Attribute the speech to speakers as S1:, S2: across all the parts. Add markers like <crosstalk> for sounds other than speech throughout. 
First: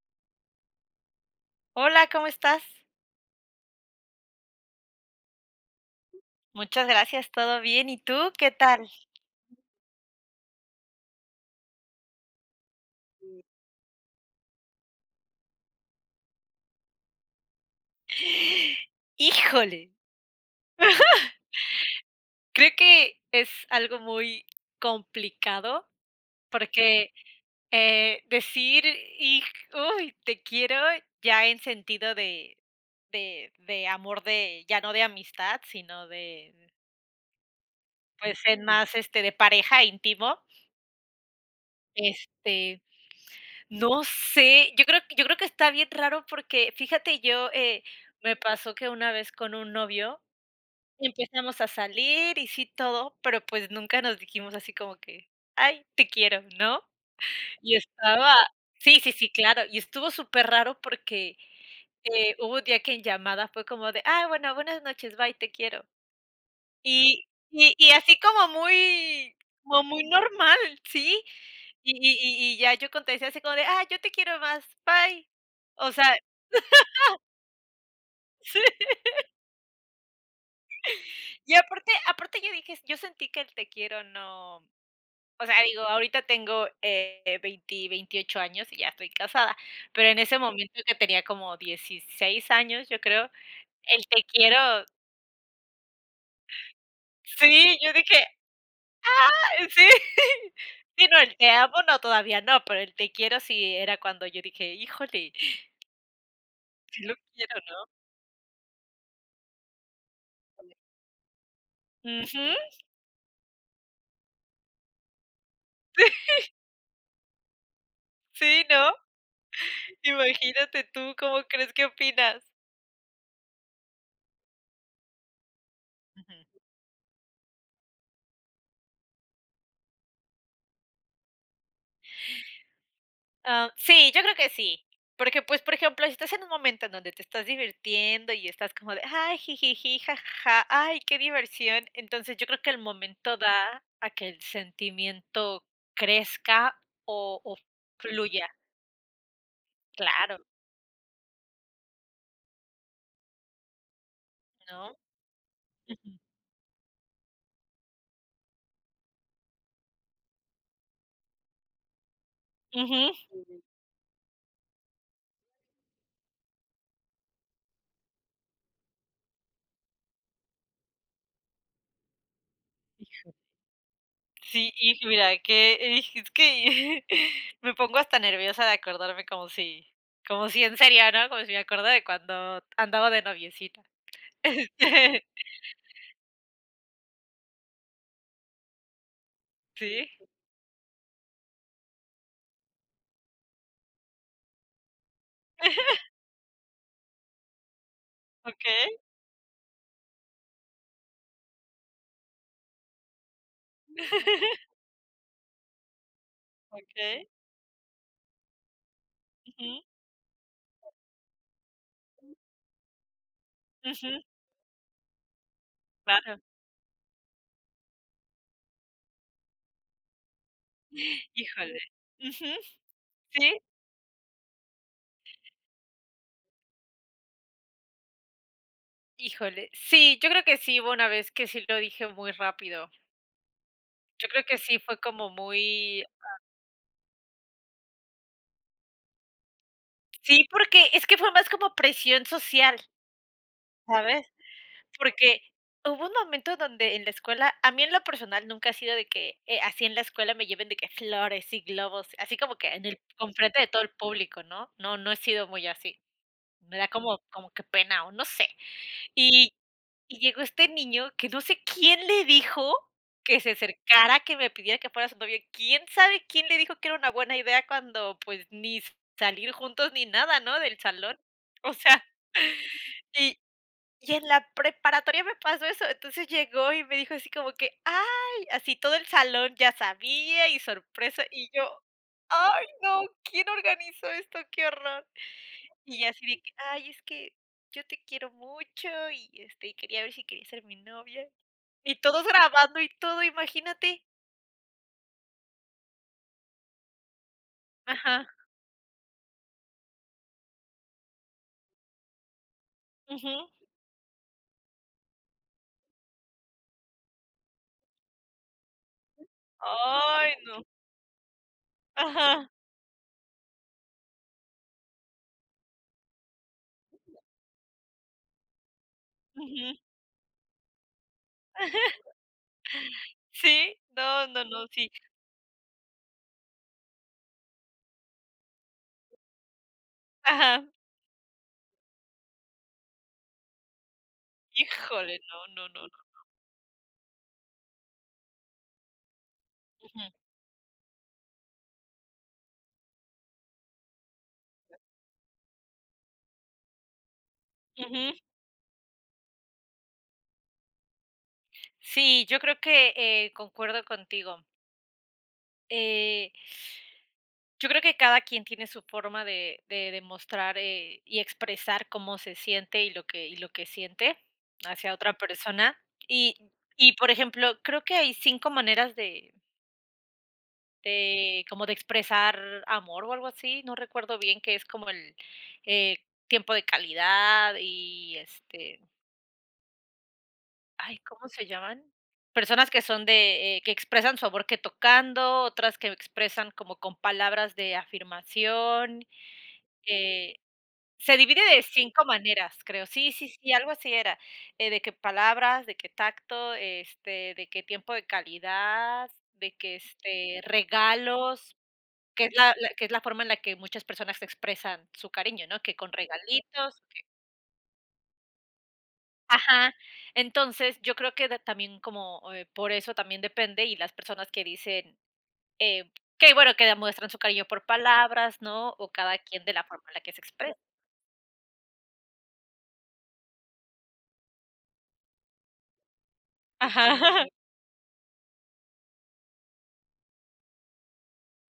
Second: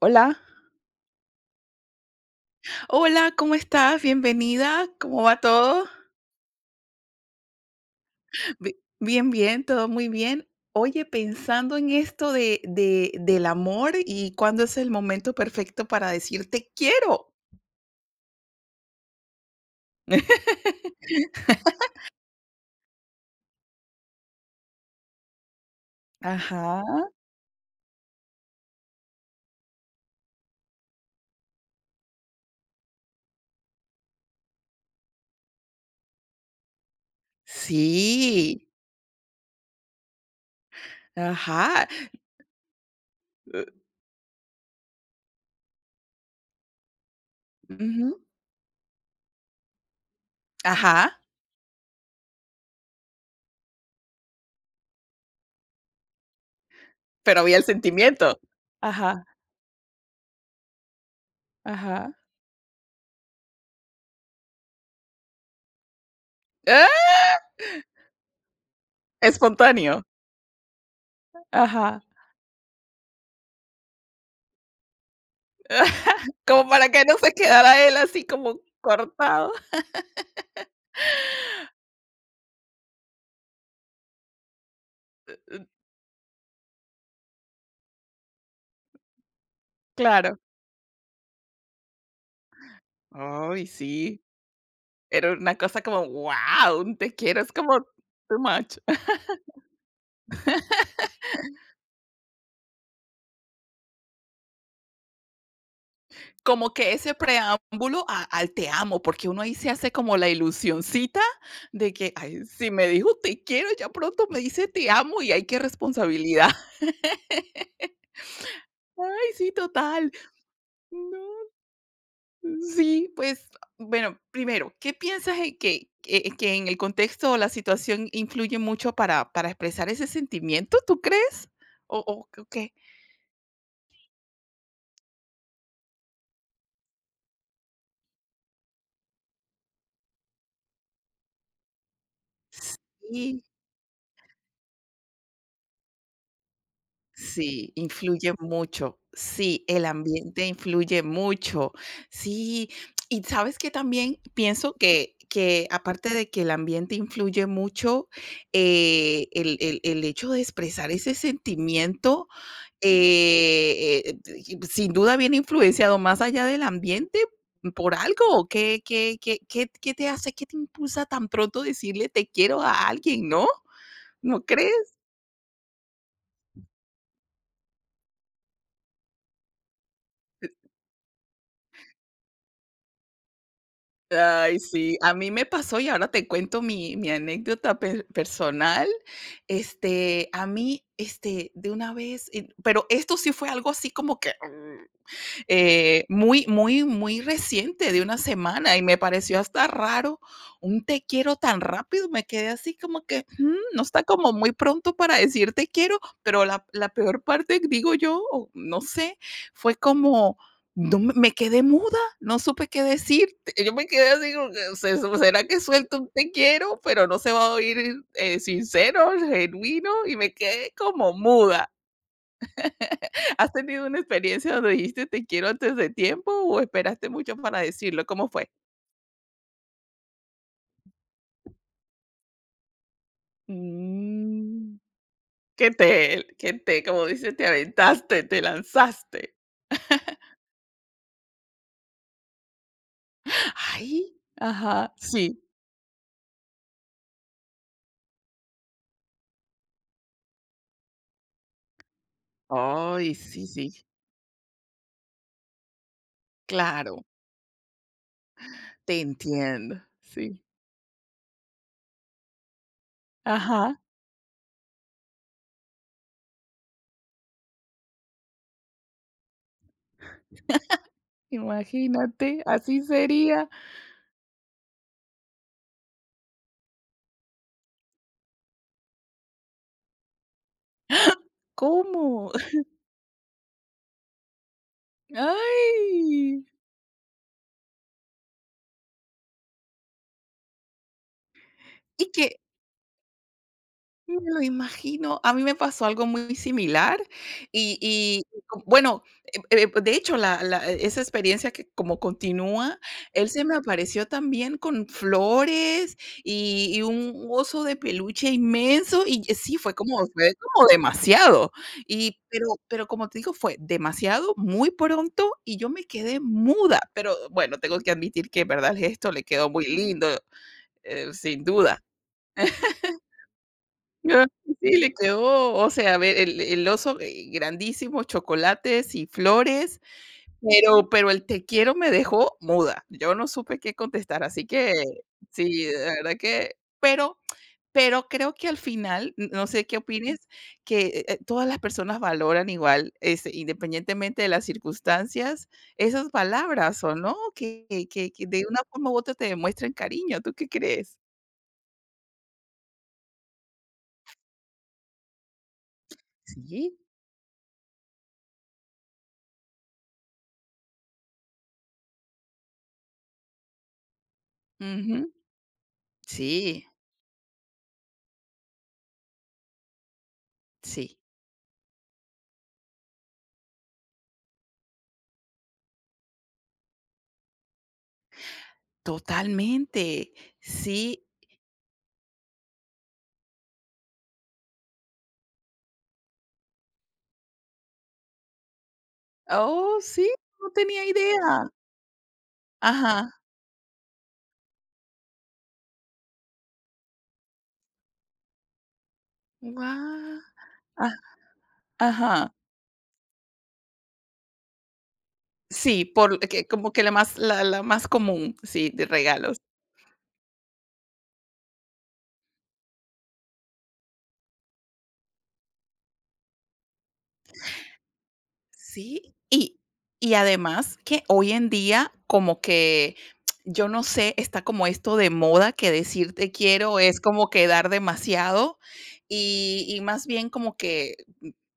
S1: Hola.
S2: Hola, ¿cómo estás?
S1: Hola, ¿cómo estás? Bienvenida. ¿Cómo va todo?
S2: Muchas gracias, todo bien. ¿Y tú qué tal?
S1: Bien, bien, todo muy bien. Oye, pensando en esto del amor y cuándo es el momento perfecto para decir te quiero.
S2: <laughs> Híjole, creo que es algo muy complicado
S1: Ajá.
S2: porque, decir: "Hij uy, te quiero", ya en sentido de amor, de ya no de amistad, sino de, pues, en
S1: Sí,
S2: más, este, de pareja, íntimo,
S1: ajá,
S2: este,
S1: eh,
S2: no sé. Yo creo que está bien raro porque, fíjate, yo,
S1: ujú,
S2: me pasó que una vez con un novio
S1: ajá,
S2: Empezamos a salir y sí todo, pero, pues, nunca nos dijimos así como que: "Ay, te quiero", ¿no?
S1: pero había el
S2: Y estaba,
S1: sentimiento.
S2: sí, sí,
S1: Ajá.
S2: sí, claro, y estuvo súper raro porque,
S1: Ajá.
S2: hubo un día que en llamada fue como de: "Ah, bueno, buenas noches, bye, te quiero".
S1: ¡Ah!
S2: Y y así como muy, como
S1: Espontáneo.
S2: muy normal, sí.
S1: <laughs>
S2: Y
S1: Ajá.
S2: y y y ya yo contesté así como de: "Ah, yo te quiero más, bye". O sea,
S1: Como para que no se quedara él así como
S2: <laughs>
S1: cortado.
S2: y aparte yo dije, yo sentí que el te quiero no. O sea, digo, ahorita tengo, 20, 28 años y ya estoy casada, pero en ese
S1: Claro.
S2: momento que tenía como 16 años, yo creo,
S1: Ay,
S2: el
S1: sí.
S2: te quiero,
S1: Era una cosa como, wow, un te quiero es
S2: sí,
S1: como
S2: yo <laughs> dije,
S1: too much. <laughs>
S2: ah, sí, <laughs> sí, no, el te amo no, todavía no, pero el te quiero sí, era cuando yo dije: "Híjole,
S1: Como que
S2: sí
S1: ese
S2: lo quiero",
S1: preámbulo a al te amo, porque uno ahí se hace como la ilusioncita de que,
S2: ¿no? Ujú,
S1: ay, si me dijo te quiero, ya pronto me dice te amo y hay qué
S2: <laughs>
S1: responsabilidad. <laughs>
S2: sí, ¿no?
S1: Ay, sí, total.
S2: Imagínate tú,
S1: No,
S2: ¿cómo crees? ¿Qué opinas?
S1: sí, pues, bueno, primero, ¿qué piensas en que
S2: Ujú.
S1: en el contexto o la situación influye mucho para expresar ese sentimiento, tú crees? O qué?
S2: Ah, sí, yo creo que sí. Porque, pues, por ejemplo, si estás en un momento en donde te estás divirtiendo y estás como de: "Ay, jijiji, jajaja, ay, qué diversión". Entonces, yo creo que el momento da a que el sentimiento crezca o
S1: Sí, influye
S2: fluya.
S1: mucho. Sí, el
S2: Claro,
S1: ambiente influye mucho. Sí, y sabes que también pienso
S2: ¿no?
S1: que aparte
S2: Ujú.
S1: de que el ambiente influye mucho, el hecho de expresar ese sentimiento,
S2: Ujú. Sí.
S1: y sin duda viene influenciado más allá del ambiente por algo. ¿Qué te hace, qué te impulsa tan pronto decirle te quiero a alguien, no? ¿No crees?
S2: Sí, y mira que es que <laughs> me pongo hasta nerviosa de acordarme como si, como si en serio, ¿no? Como si me acuerdo de cuando andaba de noviecita.
S1: Ay, sí, a mí me
S2: <laughs>
S1: pasó y ahora te cuento mi anécdota personal.
S2: sí.
S1: A mí, de una vez, pero esto sí fue algo así como que
S2: <laughs>
S1: muy, muy, muy reciente, de una semana, y me
S2: Okey.
S1: pareció hasta raro un te quiero tan rápido. Me quedé así como que, "Mm, no está como muy
S2: <laughs>
S1: pronto para decir te quiero, pero la peor
S2: Okey.
S1: parte, digo yo, o no sé, fue
S2: Ujú,
S1: como, no, me quedé muda, no supe qué decir, yo me quedé
S2: ujú,
S1: así, como que, ¿será que suelto un te
S2: claro.
S1: quiero, pero no se va a oír sincero, genuino?" Y me quedé como muda.
S2: Híjole. Ujú,
S1: ¿Has
S2: sí.
S1: tenido una experiencia donde dijiste te quiero antes de tiempo o esperaste mucho para decirlo? ¿Cómo fue?
S2: Híjole. Sí, yo creo que sí hubo una vez que sí lo dije muy rápido. Yo creo que
S1: Mm.
S2: sí fue como
S1: Que
S2: muy,
S1: te que te, como dice, te aventaste, te lanzaste.
S2: sí, porque es que fue más como presión social,
S1: Ay,
S2: ¿sabes?
S1: ajá, sí.
S2: Porque hubo un momento donde en la escuela, a mí en lo personal nunca ha sido de que, así en la escuela me lleven de que flores y globos, así como que en el
S1: Ay, sí,
S2: enfrente de
S1: sí,
S2: todo el público, ¿no? No, no he sido muy así. Me da
S1: claro,
S2: como, como que pena, o no sé.
S1: te
S2: Y
S1: entiendo,
S2: y
S1: sí.
S2: llegó este niño que no sé quién le dijo que se
S1: Ajá,
S2: acercara, que me pidiera que fuera su novia. ¿Quién sabe quién le dijo que era una buena idea cuando, pues, ni s- salir juntos ni nada, ¿no?, del salón? O sea,
S1: imagínate, así
S2: y
S1: sería.
S2: y en la preparatoria me pasó eso. Entonces llegó y me dijo así como que: "Ay", así todo el salón ya sabía, y sorpresa, y yo:
S1: ¿Cómo?
S2: "Ay, no, ¿quién organizó esto? Qué horror".
S1: <laughs>
S2: Y así de
S1: Ay.
S2: que: "Ay, es que yo te quiero mucho y, este, quería ver si quería ser mi novia". Y
S1: Y
S2: todos
S1: que
S2: grabando y todo, imagínate.
S1: me lo imagino. A mí me pasó algo muy similar y,
S2: Ajá,
S1: bueno, de hecho, esa experiencia que como continúa, él se
S2: ujú.
S1: me apareció también con flores y un oso de peluche inmenso y sí, fue como fue
S2: Ay, no.
S1: como demasiado. Y pero
S2: Ajá,
S1: pero como te digo, fue demasiado, muy pronto y yo me quedé muda, pero bueno, tengo que admitir que, verdad, el gesto le quedó muy
S2: ujú.
S1: lindo, sin duda.
S2: <laughs> Sí,
S1: Ah,
S2: no, no, no,
S1: sí,
S2: sí.
S1: le quedó, o sea, a ver, el oso, grandísimo, chocolates y flores,
S2: Ajá.
S1: pero el te quiero me dejó muda. Yo no supe qué contestar, así que
S2: Híjole, no,
S1: sí,
S2: no,
S1: de
S2: no, no.
S1: verdad que pero creo que al final, n no sé qué
S2: Ujú,
S1: opines, que, todas las personas valoran igual, independientemente de las circunstancias, esas palabras, ¿o no? Que que
S2: ujú.
S1: que que de una forma u otra te demuestren cariño, ¿tú qué crees?
S2: Sí, yo creo que, concuerdo contigo. Eh,
S1: Sí.
S2: yo creo que cada quien tiene su forma de demostrar, y expresar cómo se siente y lo que, y lo que siente hacia
S1: Ujú.
S2: otra persona. Y
S1: Sí,
S2: y, por ejemplo, creo que hay 5 maneras
S1: sí.
S2: de como de expresar amor o algo así, no recuerdo bien, que es como el, eh, tiempo de calidad y, este,
S1: Totalmente.
S2: ay,
S1: Sí.
S2: ¿cómo se llaman? Personas que son de, que expresan su amor que tocando, otras que expresan como con palabras de afirmación,
S1: Oh, sí,
S2: eh,
S1: no tenía
S2: se divide
S1: idea.
S2: de 5 maneras, creo. Sí,
S1: Ajá.
S2: sí, sí, algo así era, de qué palabras, de qué tacto, este, de qué tiempo de calidad, de qué
S1: Guau.
S2: este,
S1: Ah,
S2: regalos.
S1: ajá.
S2: Que es la, la que es la forma en la que muchas personas expresan su cariño, ¿no? Que
S1: Sí,
S2: con
S1: por que como que
S2: regalitos,
S1: la más la la más común, sí, de regalos.
S2: ajá. Entonces, yo creo que de también como, por eso también depende, y las personas que dicen, eh, que bueno, que demuestran su cariño por palabras, ¿no? O
S1: Sí,
S2: cada quien de
S1: y
S2: la forma en la
S1: y
S2: que se expresa.
S1: además que hoy en día como que, yo no sé, está como esto de moda que decir te quiero
S2: Ajá.
S1: es como
S2: <laughs>
S1: que dar demasiado, y más bien como que,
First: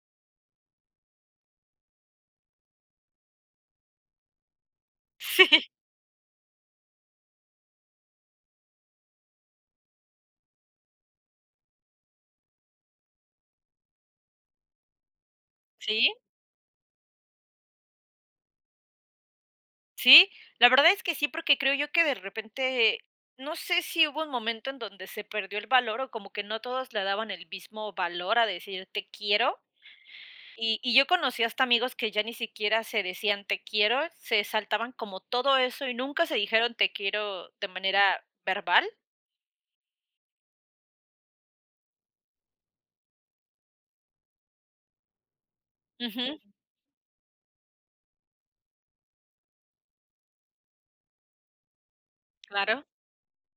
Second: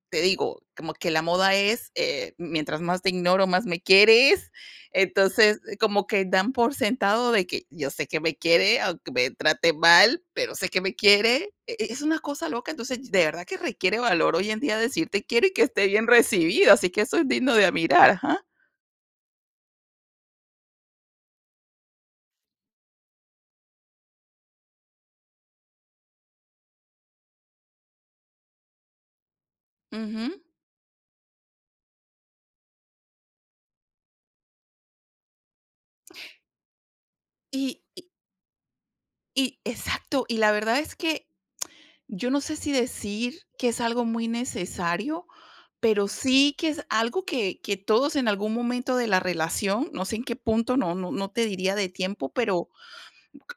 S1: te digo, como que la moda es, mientras más te ignoro, más me quieres. Entonces,
S2: Sí.
S1: como que dan por sentado de que yo sé que me quiere, aunque me trate mal, pero sé que me quiere. Es una cosa loca. Entonces, de verdad que requiere valor hoy en día decir te quiero y que esté bien
S2: Sí,
S1: recibido, así que eso es digno de admirar, ajá.
S2: sí, la verdad es que sí, porque creo yo que de repente, no sé si hubo un momento en donde se perdió el valor, o como que no todos le daban el mismo valor a decir te quiero.
S1: Ujú.
S2: Y yo conocí hasta amigos que ya ni siquiera se decían te quiero, se saltaban como todo eso y nunca se dijeron te quiero de
S1: Y y
S2: manera verbal.
S1: y exacto, y la verdad es que yo no sé si decir que es algo muy necesario, pero
S2: Ujú,
S1: sí que es algo que todos en algún momento de la relación, no sé en qué punto, no te diría de tiempo, pero
S2: claro.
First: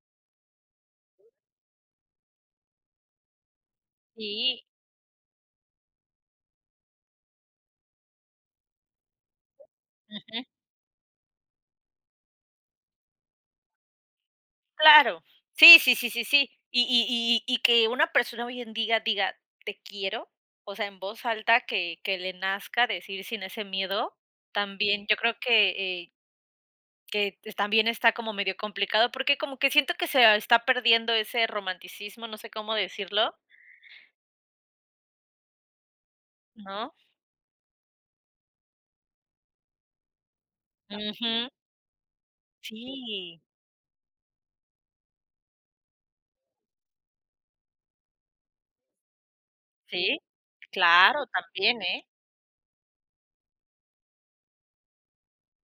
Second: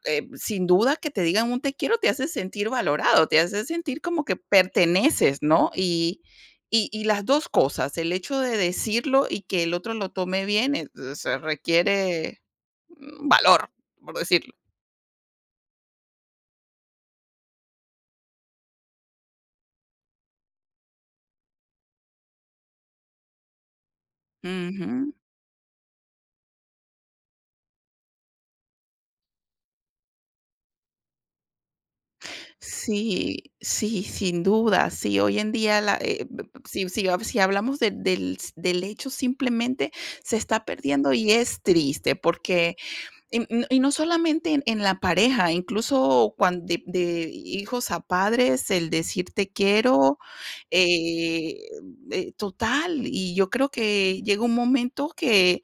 S1: sin duda que te digan un te quiero te hace sentir valorado, te hace sentir como que
S2: Sí,
S1: perteneces, ¿no? Y las dos cosas, el hecho de decirlo y que el otro lo tome
S2: ujú,
S1: bien, se requiere valor, por decirlo.
S2: claro. Sí, sí, sí, sí, sí. Y que una persona hoy en día diga te quiero, o sea, en voz alta, que le nazca decir sin ese miedo, también
S1: Ujú.
S2: yo creo que, también está como medio complicado, porque como que siento que se está perdiendo ese romanticismo, no sé cómo decirlo,
S1: Sí, sí, sin duda, sí, hoy en día la, si,
S2: ¿no?
S1: si hablamos del hecho simplemente se está perdiendo y
S2: Ujú.
S1: es triste porque
S2: Sí,
S1: Y, no solamente en, la pareja, incluso cuando de, hijos a padres, el decir te quiero,
S2: sí, claro,
S1: eh,
S2: también, ¿eh?
S1: total. Y yo creo que llega un momento que,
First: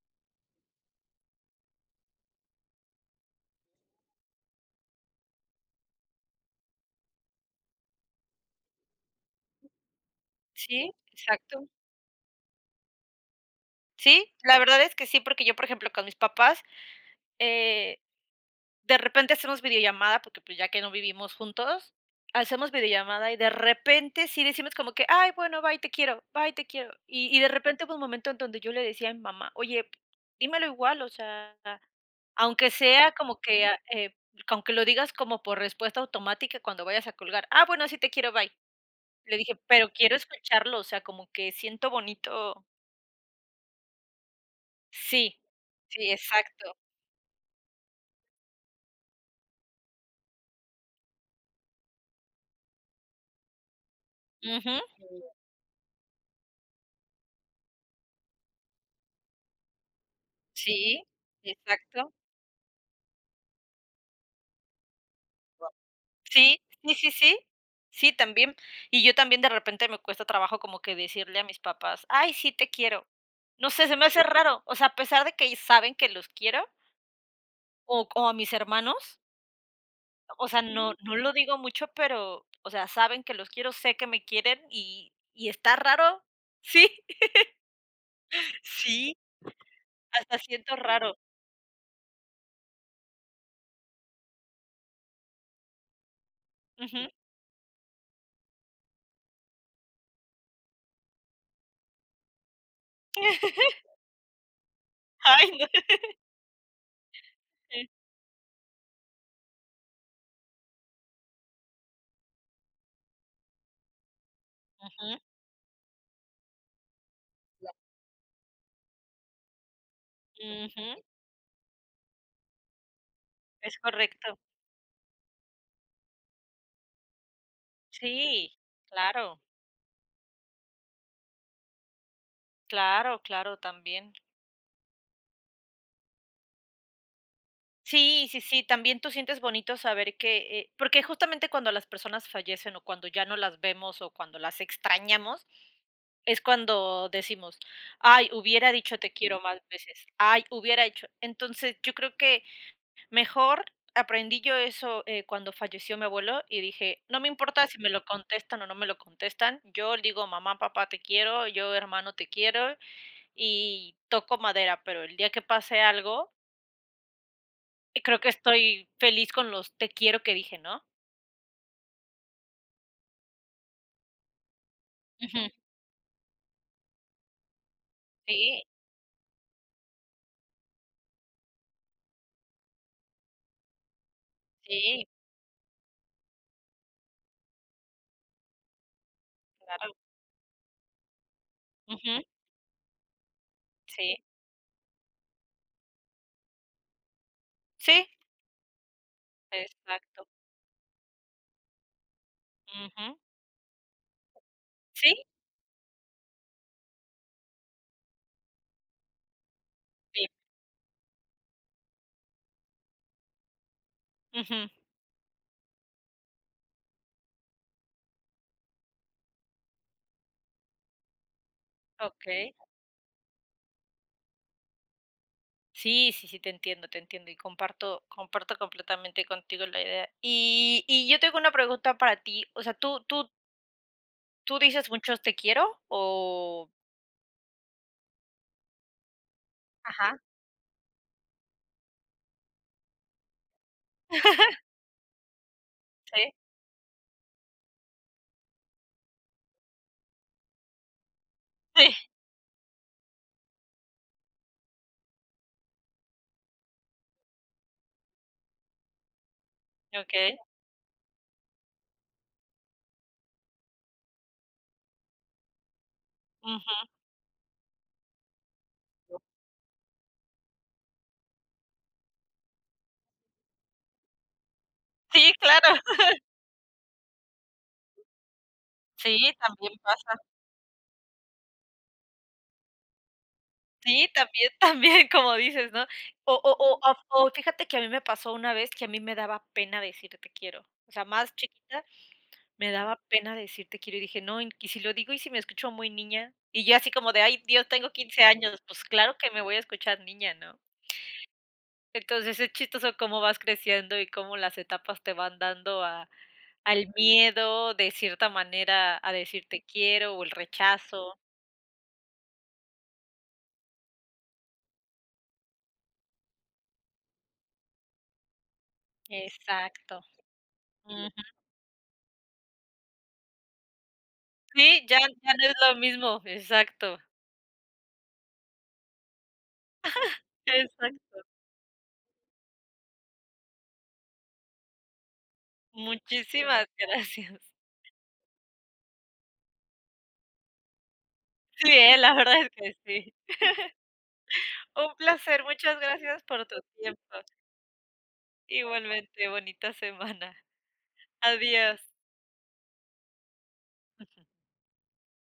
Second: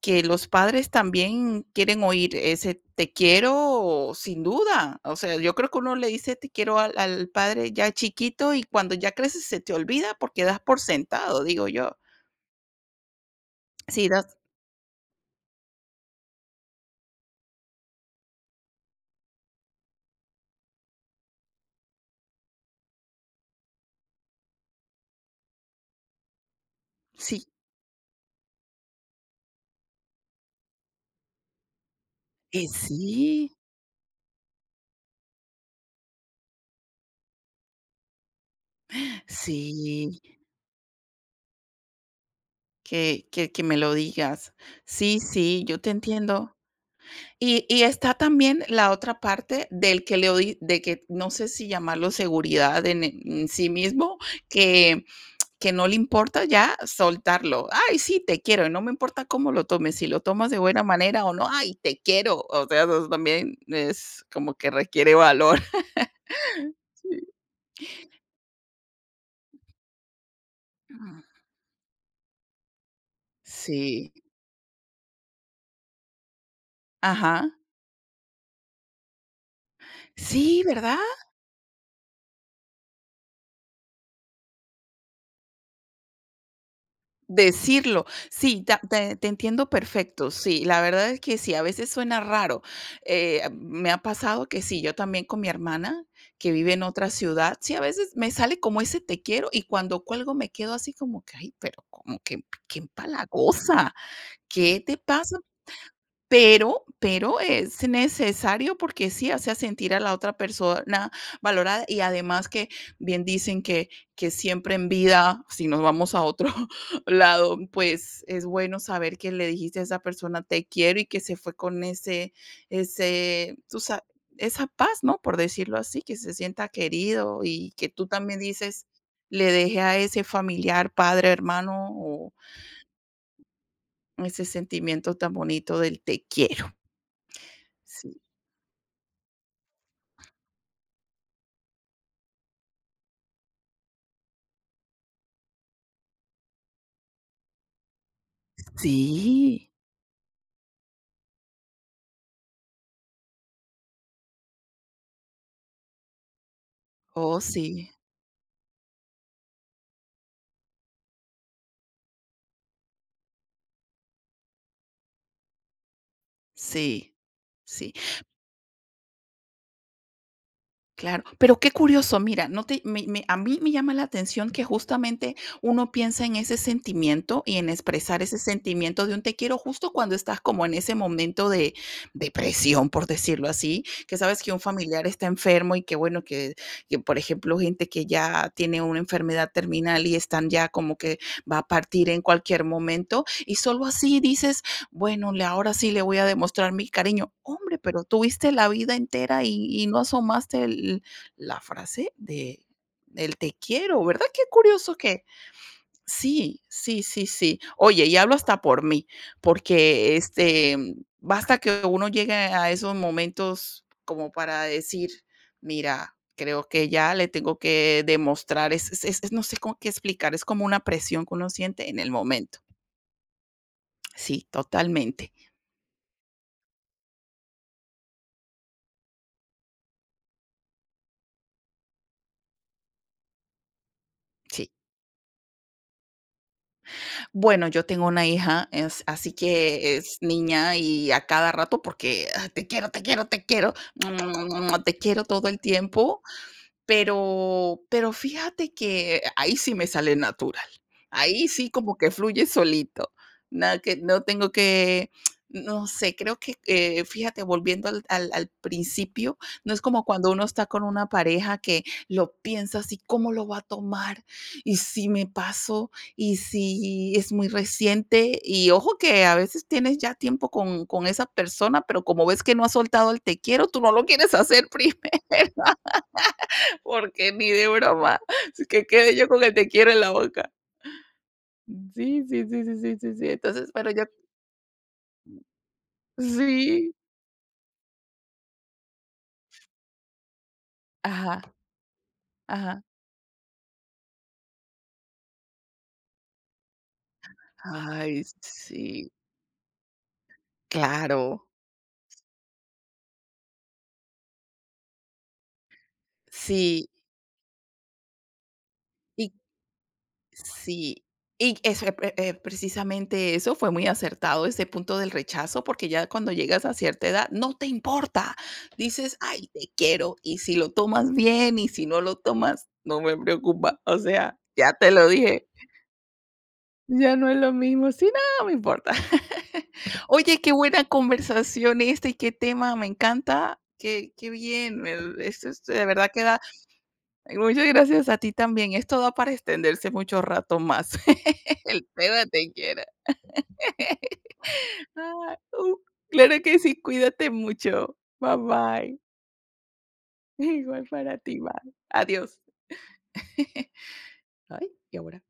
S1: que los padres también quieren oír ese te quiero sin duda. O sea, yo creo que uno le dice te quiero al padre ya chiquito y cuando ya creces se te olvida porque das por
S2: Sí,
S1: sentado, digo
S2: exacto.
S1: yo. Sí,
S2: Sí,
S1: das,
S2: la verdad es que sí, porque yo, por ejemplo, con mis papás, eh, de repente hacemos videollamada, porque, pues, ya que no vivimos juntos, hacemos videollamada y de repente sí decimos como que: "Ay, bueno, bye, te quiero, bye, te quiero". Y
S1: sí,
S2: de repente hubo un momento en donde yo le decía a mi mamá: "Oye, dímelo igual, o sea, aunque sea como
S1: sí,
S2: que, ah, aunque lo digas como por respuesta automática cuando vayas a colgar, ah, bueno, sí, te quiero, bye". Le dije: "Pero quiero
S1: sí.
S2: escucharlo, o sea, como que siento bonito".
S1: Que me lo digas. Sí,
S2: Sí,
S1: sí, yo te
S2: sí,
S1: entiendo.
S2: exacto.
S1: Y está también la otra parte del que le oí de que no sé si llamarlo seguridad en sí mismo,
S2: Ujú.
S1: que que no le importa ya soltarlo. "Ay, sí, te quiero", y no me importa cómo lo tomes, si lo tomas de buena
S2: Sí,
S1: manera o no, "Ay, te
S2: exacto.
S1: quiero". O sea, eso también es como que requiere valor.
S2: Sí, sí, sí, sí.
S1: <laughs>
S2: Sí, también. Y yo también de repente me cuesta trabajo como
S1: Sí.
S2: que decirle a mis papás: "Ay, sí, te quiero". No sé, se me
S1: Sí.
S2: hace raro. O sea, a pesar de que saben que los quiero,
S1: Ajá.
S2: o a mis hermanos, o
S1: Sí,
S2: sea, no
S1: ¿verdad?
S2: no lo digo mucho, pero, o sea, saben que los quiero, sé que me quieren, y está raro. Sí,
S1: Decirlo. Sí,
S2: <laughs>
S1: ta te
S2: sí,
S1: te entiendo perfecto.
S2: hasta
S1: Sí,
S2: siento
S1: la verdad
S2: raro.
S1: es que sí, a veces suena raro. Me ha pasado que sí, yo también con mi hermana, que vive en
S2: Ujú.
S1: otra ciudad, sí, a veces me sale como ese te quiero y cuando cuelgo me quedo así como que, ay, pero como que qué
S2: <laughs>
S1: empalagosa, ¿qué te pasa?
S2: Ay, no.
S1: Pero es
S2: Sé.
S1: necesario porque sí hace sentir a la otra persona valorada y además que bien dicen que siempre en
S2: Ujú,
S1: vida, si nos vamos a otro <laughs> lado, pues es bueno saber que le dijiste a esa persona: "Te
S2: <laughs>
S1: quiero",
S2: ujú,
S1: y que se fue con ese
S2: es
S1: tú sa
S2: correcto.
S1: esa paz, ¿no? Por decirlo así, que se sienta querido y que tú también
S2: Sí,
S1: dices:
S2: claro,
S1: "Le dejé a ese familiar, padre, hermano, o
S2: claro, claro, también.
S1: ese sentimiento tan bonito del 'te quiero'". Sí.
S2: Sí, sí, sí, también tú sientes bonito saber que, porque justamente cuando las personas fallecen, o cuando ya no las vemos, o cuando las extrañamos, es cuando decimos: "Ay, hubiera dicho te quiero más
S1: Sí,
S2: veces. Ay, hubiera hecho". Entonces, yo creo que mejor aprendí yo eso, cuando falleció mi abuelo, y dije: "No me
S1: oh,
S2: importa si me
S1: sí,
S2: lo contestan o no me lo contestan, yo digo: "Mamá, papá, te quiero", yo: "Hermano, te quiero", y toco madera", pero el día que pase algo,
S1: sí, sí,
S2: creo que estoy feliz con los "te quiero" que dije, ¿no?
S1: claro. Pero qué curioso, mira, no te, a mí me llama la atención que justamente
S2: Ujú.
S1: uno piensa en ese sentimiento y en expresar ese
S2: Sí,
S1: sentimiento de un te quiero justo cuando estás como en ese momento de depresión, por decirlo así, que sabes que un familiar
S2: sí,
S1: está enfermo y que bueno, que, por ejemplo, gente que ya tiene una enfermedad
S2: claro.
S1: terminal y están ya como que va a partir en
S2: Ujú.
S1: cualquier momento y solo así
S2: Sí.
S1: dices: "Bueno, le ahora sí le voy a demostrar mi cariño". Hombre, pero
S2: Sí,
S1: tuviste la vida entera y no
S2: exacto.
S1: asomaste el la frase de
S2: Ujú.
S1: el te quiero, ¿verdad? Qué curioso
S2: Sí,
S1: que sí, sí, sí, sí. Oye, y hablo hasta por mí, porque,
S2: sí.
S1: basta que uno llegue a esos momentos como para
S2: Ujú.
S1: decir: "Mira, creo que ya le tengo que demostrar", es no sé cómo qué explicar, es como una presión que uno siente en el
S2: Okey.
S1: momento. Sí, totalmente.
S2: Sí, sí, sí, te entiendo, te entiendo, y comparto completamente contigo la idea. Y yo tengo una pregunta para ti, o sea, ¿tú tú
S1: Sí.
S2: dices muchos te quiero, o?
S1: Bueno, yo tengo una hija, es así que es
S2: Ajá.
S1: niña y a cada rato porque, ah, te quiero, te quiero, te quiero,
S2: <laughs>
S1: <smacks lips> te quiero todo el tiempo,
S2: Sí,
S1: pero fíjate que ahí sí me sale natural. Ahí sí como
S2: sí,
S1: que fluye solito. Nada que no tengo que, no sé, creo que, fíjate, volviendo al principio, no es como cuando
S2: okey,
S1: uno está con una pareja que lo piensa así, ¿cómo lo va a tomar? ¿Y si me paso? ¿Y
S2: ujú.
S1: si es muy reciente? Y ojo que a veces tienes ya tiempo con esa persona, pero como ves que no ha soltado el te quiero, tú no lo quieres hacer <laughs>
S2: Sí,
S1: primero.
S2: claro.
S1: Porque ni de broma, es que quede yo
S2: Sí,
S1: con el te
S2: también <laughs>
S1: quiero en la
S2: pasa.
S1: boca. Sí, sí, sí, sí, sí, sí, sí. Entonces, pero yo
S2: Sí, también, <laughs> también, como dices, ¿no? O o o
S1: sí.
S2: o o fíjate que a mí me pasó una vez que a mí me daba pena decir te quiero, o sea, más
S1: Ajá,
S2: chiquita. Me
S1: ajá.
S2: daba pena decirte quiero, y dije: "No, y si lo digo, y si me escucho muy niña", y yo así como de: "Ay, Dios, tengo
S1: Ay,
S2: 15 años, pues
S1: sí,
S2: claro que me voy a escuchar niña", ¿no?
S1: claro.
S2: Entonces, es chistoso cómo vas creciendo y cómo las etapas te van dando a al
S1: Sí,
S2: miedo, de cierta manera, a
S1: y
S2: decir te quiero, o el
S1: sí.
S2: rechazo.
S1: Y eso, precisamente eso fue muy acertado, ese punto del rechazo, porque ya cuando llegas a cierta edad no te importa. Dices: "Ay, te
S2: Exacto.
S1: quiero", y si lo
S2: Ujú.
S1: tomas bien, y si no lo tomas, no me preocupa. O sea, ya
S2: Sí,
S1: te
S2: ya
S1: lo
S2: ya no
S1: dije.
S2: es lo mismo. Exacto,
S1: Ya no es lo mismo. Sí, no, me importa. <laughs> Oye, qué buena
S2: exacto.
S1: conversación esta y qué tema, me encanta. Qué bien, esto de verdad que da.
S2: Muchísimas gracias.
S1: Muchas gracias a ti también. Esto da para extenderse mucho rato más. <laughs>
S2: Sí,
S1: El
S2: la
S1: tema
S2: verdad es
S1: te
S2: que
S1: quiera.
S2: sí.
S1: <laughs>
S2: Un
S1: Ah,
S2: placer, muchas gracias
S1: claro
S2: por tu
S1: que sí,
S2: tiempo.
S1: cuídate mucho. Bye bye.
S2: Igualmente, bonita semana.
S1: <laughs> Igual para ti, bye.
S2: Adiós.
S1: Adiós. <laughs> Ay, y ahora.